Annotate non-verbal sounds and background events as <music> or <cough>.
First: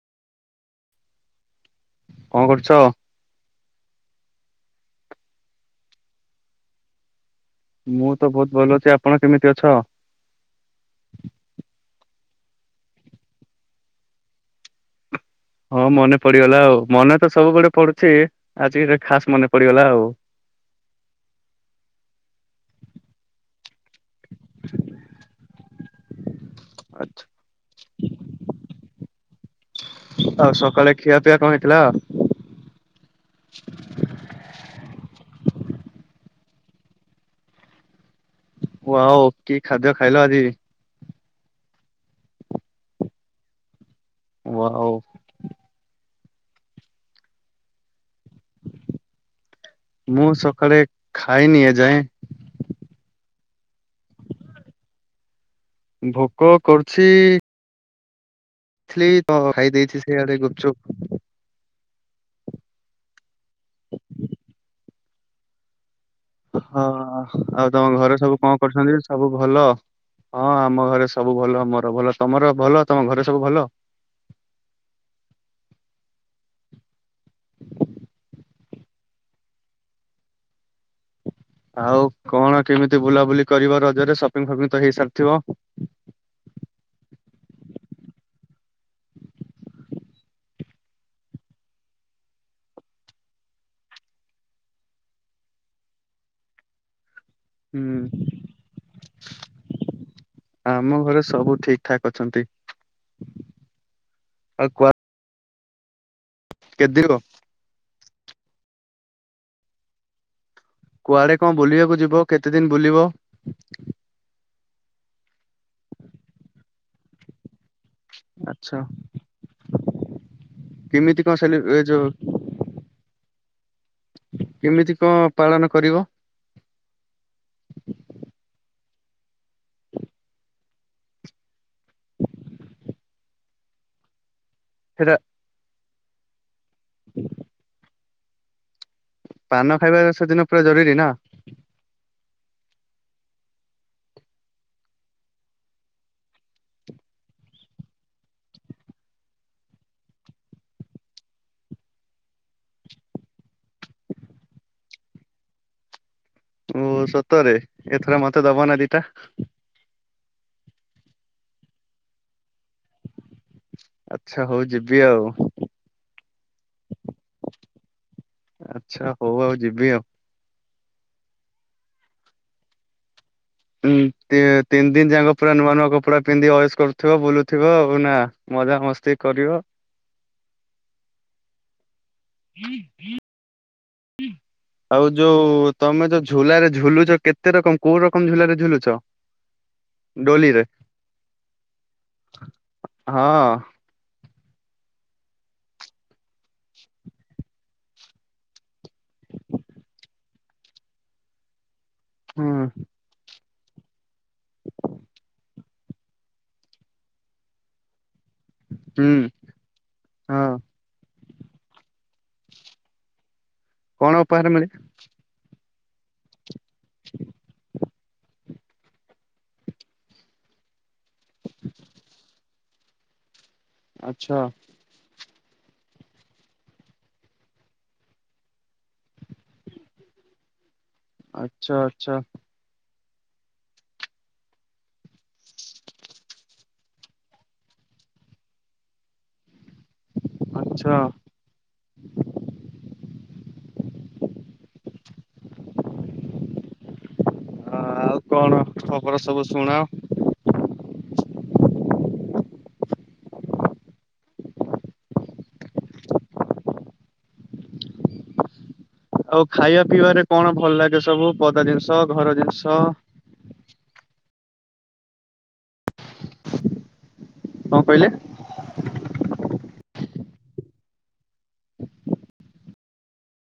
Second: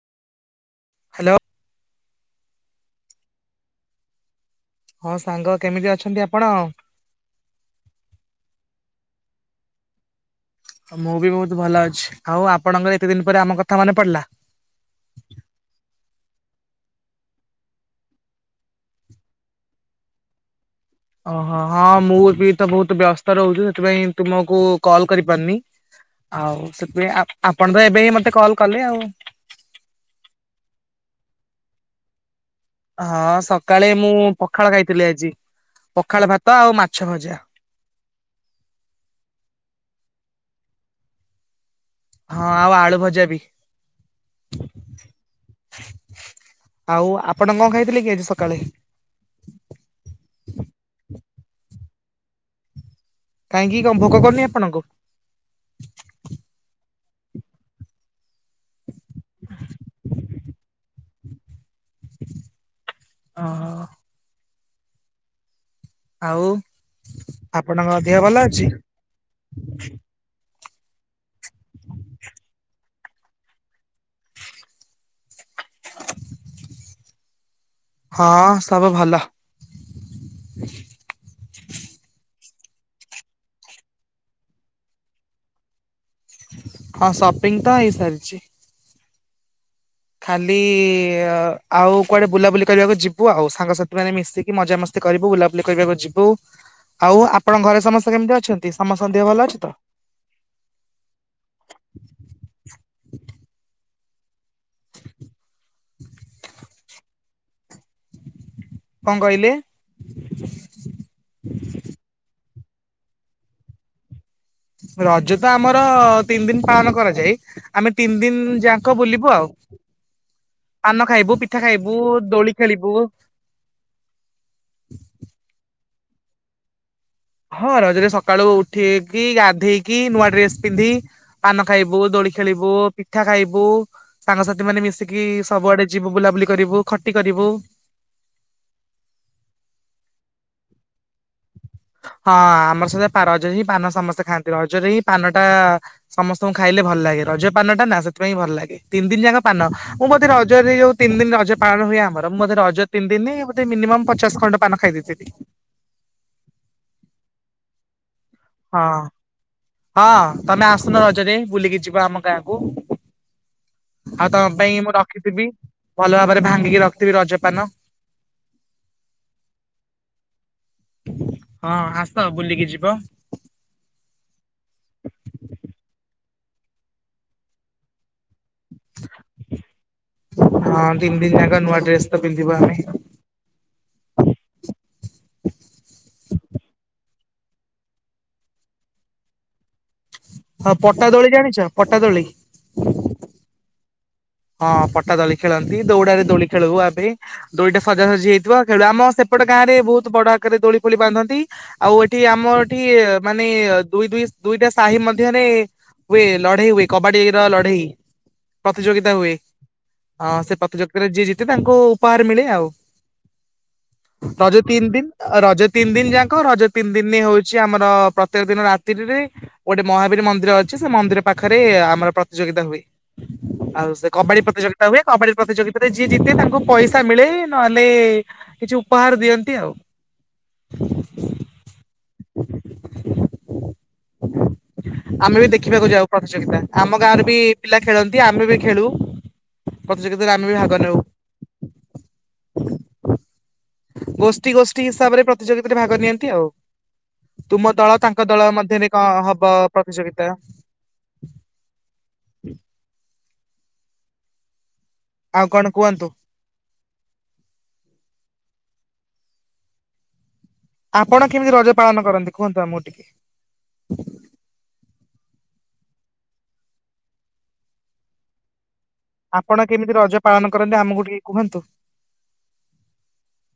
Hello. କଣ କରୁଛ? ହଁ ସାଙ୍ଗ କେମିତି ଅଛନ୍ତି ଆପଣ? ମୁଁ ତ ବହୁତ ଭଲ ଅଛି, ଆପଣ କେମିତି ଅଛ? ମୁଁ ବି ବହୁତ ଭଲ ଅଛି ଆଉ ଆପଣଙ୍କ ଏତେ ଦିନ୍ ପରେ ଆମ କଥା ମାନେ ପଡିଲା? ହଁ ମନେ ପଡିଗଲା ଆଉ। ମନେ ତ ସବୁବେଳେ ପଡୁଛି ଆଜି ଏଦେ ଖାସ ମନେ ପଡିଗଲା ଆଉ। ଓହୋ ହଁ ମୁଁ ବି ତ ବହୁତ ବ୍ୟସ୍ତ ରହୁଛି ତ ସେଥିପାଇଁ ତୁମକୁ କଲ କରିପାରୁନି ଆଉ ସେଥିପାଇଁ ଆଚ୍ଛା, ଆ ଆପଣ ତ ଏବେ ଏ ମତେ କଲ କଲେ ଆଉ। ଆଉ ସକାଳେ ଖିଆପିଆ କଣ ହେଇଥିଲା? ହଁ ସକାଳେ ମୁଁ ପଖାଳ ଖାଇଥିଲି ଆଜି। ପଖାଳ ଭାତ ଆଉ ମାଛ ଭଜା। ୱାଓ କି ଖାଦ୍ୟ ଖାଇଲ ଆଜି? ହଁ ଆଉ ଆଳୁ ଭଜା ବି। ୱାଉ। ଆଉ ଆପଣ କଣ ଖାଇଥିଲେ କି ଆଜି ସକାଳେ? ମୁଁ ସକାଳେ ଖାଇନି ଏଯାଏଁ। କାହିଁକି କଣ ଭୋକ କରିନି ଆପଣଙ୍କୁ? ଭୋକ କରୁଛି ଥ୍ରି କଣ କଣ ଖାଇ ଦେଇଛି ସିଆଡେ ଗୁପଚୁପ୍। ହଁ। ଆଉ ହଁହଁ ହଁ ଆଉ ଆପଣଙ୍କ ତମ ଘରେ ଦେହ ଭଲ ସବୁ କଣ ଅଛି? କରୁଛନ୍ତି ସବୁ ଭଲ? ହଁ ଆମ ଘରେ ସବୁ ଭଲ। ମୋର ଭଲ ତମର ଭଲ ତମ ଘରେ ସବୁ ଭଲ? ହଁ ସବୁ ଭଲ। ଆଉ କଣ କେମିତି ବୁଲାବୁଲି କରିବ ରଜରେ ସପିଙ୍ଗ ଫପିଙ୍ଗ ତ ହେଇସାରିଥିବ? ହଁ ସପିଙ୍ଗ ତ ହେଇ ସାରିଛି। ଖାଲି ଆଉ କୁଆଡେ ବୁଲାବୁଲି କରିବାକୁ ଯିବୁ ଆଉ। ସାଙ୍ଗସାଥି ମାନେ ମିଶିକି ମଜା ମସ୍ କରିବୁ ବୁଲାବୁଲି କରିବାକୁ ଯିବୁ ଆଉ ଆପଣଙ୍କ ଘରେ ସମସ୍ତେ ହୁଁ କେମିତି ଅଛନ୍ତି ସମସ୍ତଙ୍କ ଦେହ ଭଲ ଅଛିତ? ଆମ ଘରେ ସବୁ ଠିକ୍ ଠାକ୍ ଅଛନ୍ତି ଆଉ କୁ <unintelligible> କଁ କହିଲେ? କୁଆଡ଼େ କଁ ବୁଲିବାକୁ ଯିବ କେତେ ଦିନ ବୁଲିବ? ରଜତ ଆମର ତିନି ଦିନ ପାଳନ କରାଯାଏ ଆମେ ତିନି ଦିନି ଆଚ୍ଛା ଯାକ ବୁଲିବୁ ଆଉ। ପାନ କେମିତି କଣ ଖାଇବୁ ସେଲି ପିଠା ଏ ଖାଇବୁ ଯୋଉ ଦୋଳି ଖେଳିବୁ କେମିତି କଁ ପାଳନ କରିବ? ହଁ ରଜରେ ସକାଳୁ ଉଠିକି ଗାଧେଇକି ନୂଆ ଡ୍ରେସ୍ ପିନ୍ଧି ପାନ ଖାଇବୁ ଦୋଳି ଖେଳିବୁ ପିଠା ଖାଇବୁ ସାଙ୍ଗସାଥି ମାନେ ସେଇଟା ମିଶିକି ସବୁଆଡ଼େ ଯିବୁ ବୁଲାବୁଲି କରିବୁ ଖଟି କରିବୁ ପାନ ଖାଇବା ସେଦିନ ପୁରା ଜରୁରୀନା? ହଁ ଆମର ସବୁ ରଜରେହିଁ ପାନ ସମସ୍ତେ ଖାଆନ୍ତି ରଜରେହିଁ ପାନଟା ସମସ୍ତଙ୍କୁ ଖାଇଲେ ଭଲ ଲାଗେ ରଜ ପାନଟାନା ସେଥିପାଇଁ ଭଲ ଲାଗେ ତିନି ଦିନ ଯାକ ପାନ ମୁଁ ବୋଧେ ରଜରେ ଯଉତିନି ଦିନ ରଜ ପାଳନ ହୁଏ ଆମର ମୁଁ ବୋଧେ ରଜ ତିନ ଦିନି ବୋଧେ ମିନିମମ୍ ପଚାଶ ଖଣ୍ଡ ପାନ ଖାଇଦେଇ <unintelligible> ଓ ସତରେ ଏଥର ମତେ ଦବନା ହଁ ଦିଟା? ହଁ ତମେ ଆସୁନ ରଜରେ ବୁଲିକି ଯିବ ଆମ ଗାଁକୁ? ଆଉ ଆଚ୍ଛା ତମ ହଉ ପାଇଁ ମୁଁ ଯିବି ଆଉ ରଖିଥିବି ଭଲ ଭାବରେ ଭାଙ୍ଗିକି ରଖିଥିବି ରଜପାନ? ଆଚ୍ଛା ହଉ ଆଉ ଯିବି ଆଉ। ହଁ ଆସ ବୁଲିକି ଯିବ। ଉଁ ତି ତିନି ଦିନ ଯାକ ପୁରା ନୂଆ ନୂଆ କପଡ଼ା ପିନ୍ଧି ଅଏସ୍ କରୁଥିବ ବୁଲୁଥିବ ଆଉ ନା? ମଜାମସ୍ତି କରିବ। ହଁ ତିନି ଦିନ ଯାକ ନୂଆ ଡ୍ରେସ ତ ପିନ୍ଧିବ ଆମେ ଆଉ ଯୋଉ ତମେ ଯୋଉ ଝୁଲାରେ ଝୁଲୁଚ କେତେ ରକମ କୋଉ ରକମ ଝୁଲାରେ ଝୁଲୁଚ? <inaudible> ହଁ ପଟାଦୋଳି ଜାଣିଚ ପଟାଦୋଳି? ହଁ। ହଁ ପଟା ଦୋଳି ଖେଳନ୍ତି ଦୌଡ଼ାରେ ଦୋଳି ଖେଳୁ ଆମେ ଦୋଳିଟା ସଜାସଜି ହେଇଥିବ ଖେଳୁ ଆମ ସେପଟ ଗାଁରେ ବହୁତ୍ ବଡ଼ ଆକାରରେ ଦୋଳି ଫୋଳି ବାନ୍ଧନ୍ତି। ଆଉ ଏଠି ଆମର ହୁଁ ଏଠି ମାନେ ଦୁଇ ଦୁଇ ଦୁଇଟା ସାହି ମଧ୍ୟରେ ହୁଏ ଲଢେଇ ହୁଏ କବାଡ଼ିର ଲଢେଇ ତା ହୁଁ ହୁଏ ହଁ ସେ ପ୍ରତିଯୋଗତାରେ ଯିଏ ଜିତେ ତାଙ୍କୁ ଉପହାର ମିଳେ ଆଉ। କଣ ଉପହାର ରଜ ମିଳେ? ତିନି ଦିନି ରଜ ତିନି ଦିନି ଯାକ ରଜ ତିନି ଦିନ ହଉଚି ଆମର ପ୍ରତ୍ୟେକ ଦିନ ରାତିରେ ଗୋଟେ ମହାବୀର ମନ୍ଦିର ଅଛି ସେମନ୍ଦିର ପାଖରେ ଆମର ପ୍ରତିଯୋଗିତା ହୁଏ। ଆଉ ସେ ଆଚ୍ଛା କବାଡ଼ି ପ୍ରତିଯୋଗିତା ହୁଏ କବାଡ଼ି ପ୍ରତିଯୋଗିତାରେ ଯିଏ ଜିତେ ତାଙ୍କୁ ପଇସା ମିଳେ ନହେଲେ କିଛି ଉପହାର ଦିଅନ୍ତି ଆଉ। ଆଚ୍ଛା ଆଚ୍ଛା। ଆମେବି ଦେଖିବାକୁ ଯାଉ ପ୍ରତିଯୋଗିତା ଆମ ଗାଁରେବି ପିଲା ଖେଳନ୍ତି ଆମେବି ଖେଳୁ ପ୍ରତିଯୋଗିତାରେ ଆମେବି ଭାଗ ଆଚ୍ଛା ନଉ <inaudible> ଗୋଷ୍ଠୀ ଗୋଷ୍ଠୀ ହିସାବରେ ପ୍ରତିଯୋଗିତାରେ ଭାଗ ନିଅନ୍ତି ଆଉ। ତୁମ ଦଳ ଆଉ ତାଙ୍କ ଦଳ କଣ ମଧ୍ୟରେ ଖବର କଣ ସବୁ ହବ ଶୁଣାଅ? ପ୍ରତିଯୋଗିତା ଆଉ କଣ କୁହନ୍ତୁ? ଆଉ ଖାଇବା ପିଇବାରେ କଣ ଭଲ ଲାଗେ ଆପଣ ସବୁ, କେମିତି ପଦା ରଜ ପାଳନ ଜିନିଷ, କରନ୍ତି ଘର କୁହନ୍ତୁ ଜିନିଷ? ଆମକୁ ଟିକେ କଣ କହିଲେ? ଆପଣ କେମିତି ରଜ ପାଳନ କରନ୍ତି, ଆମକୁ ଟିକେ କୁହନ୍ତୁ?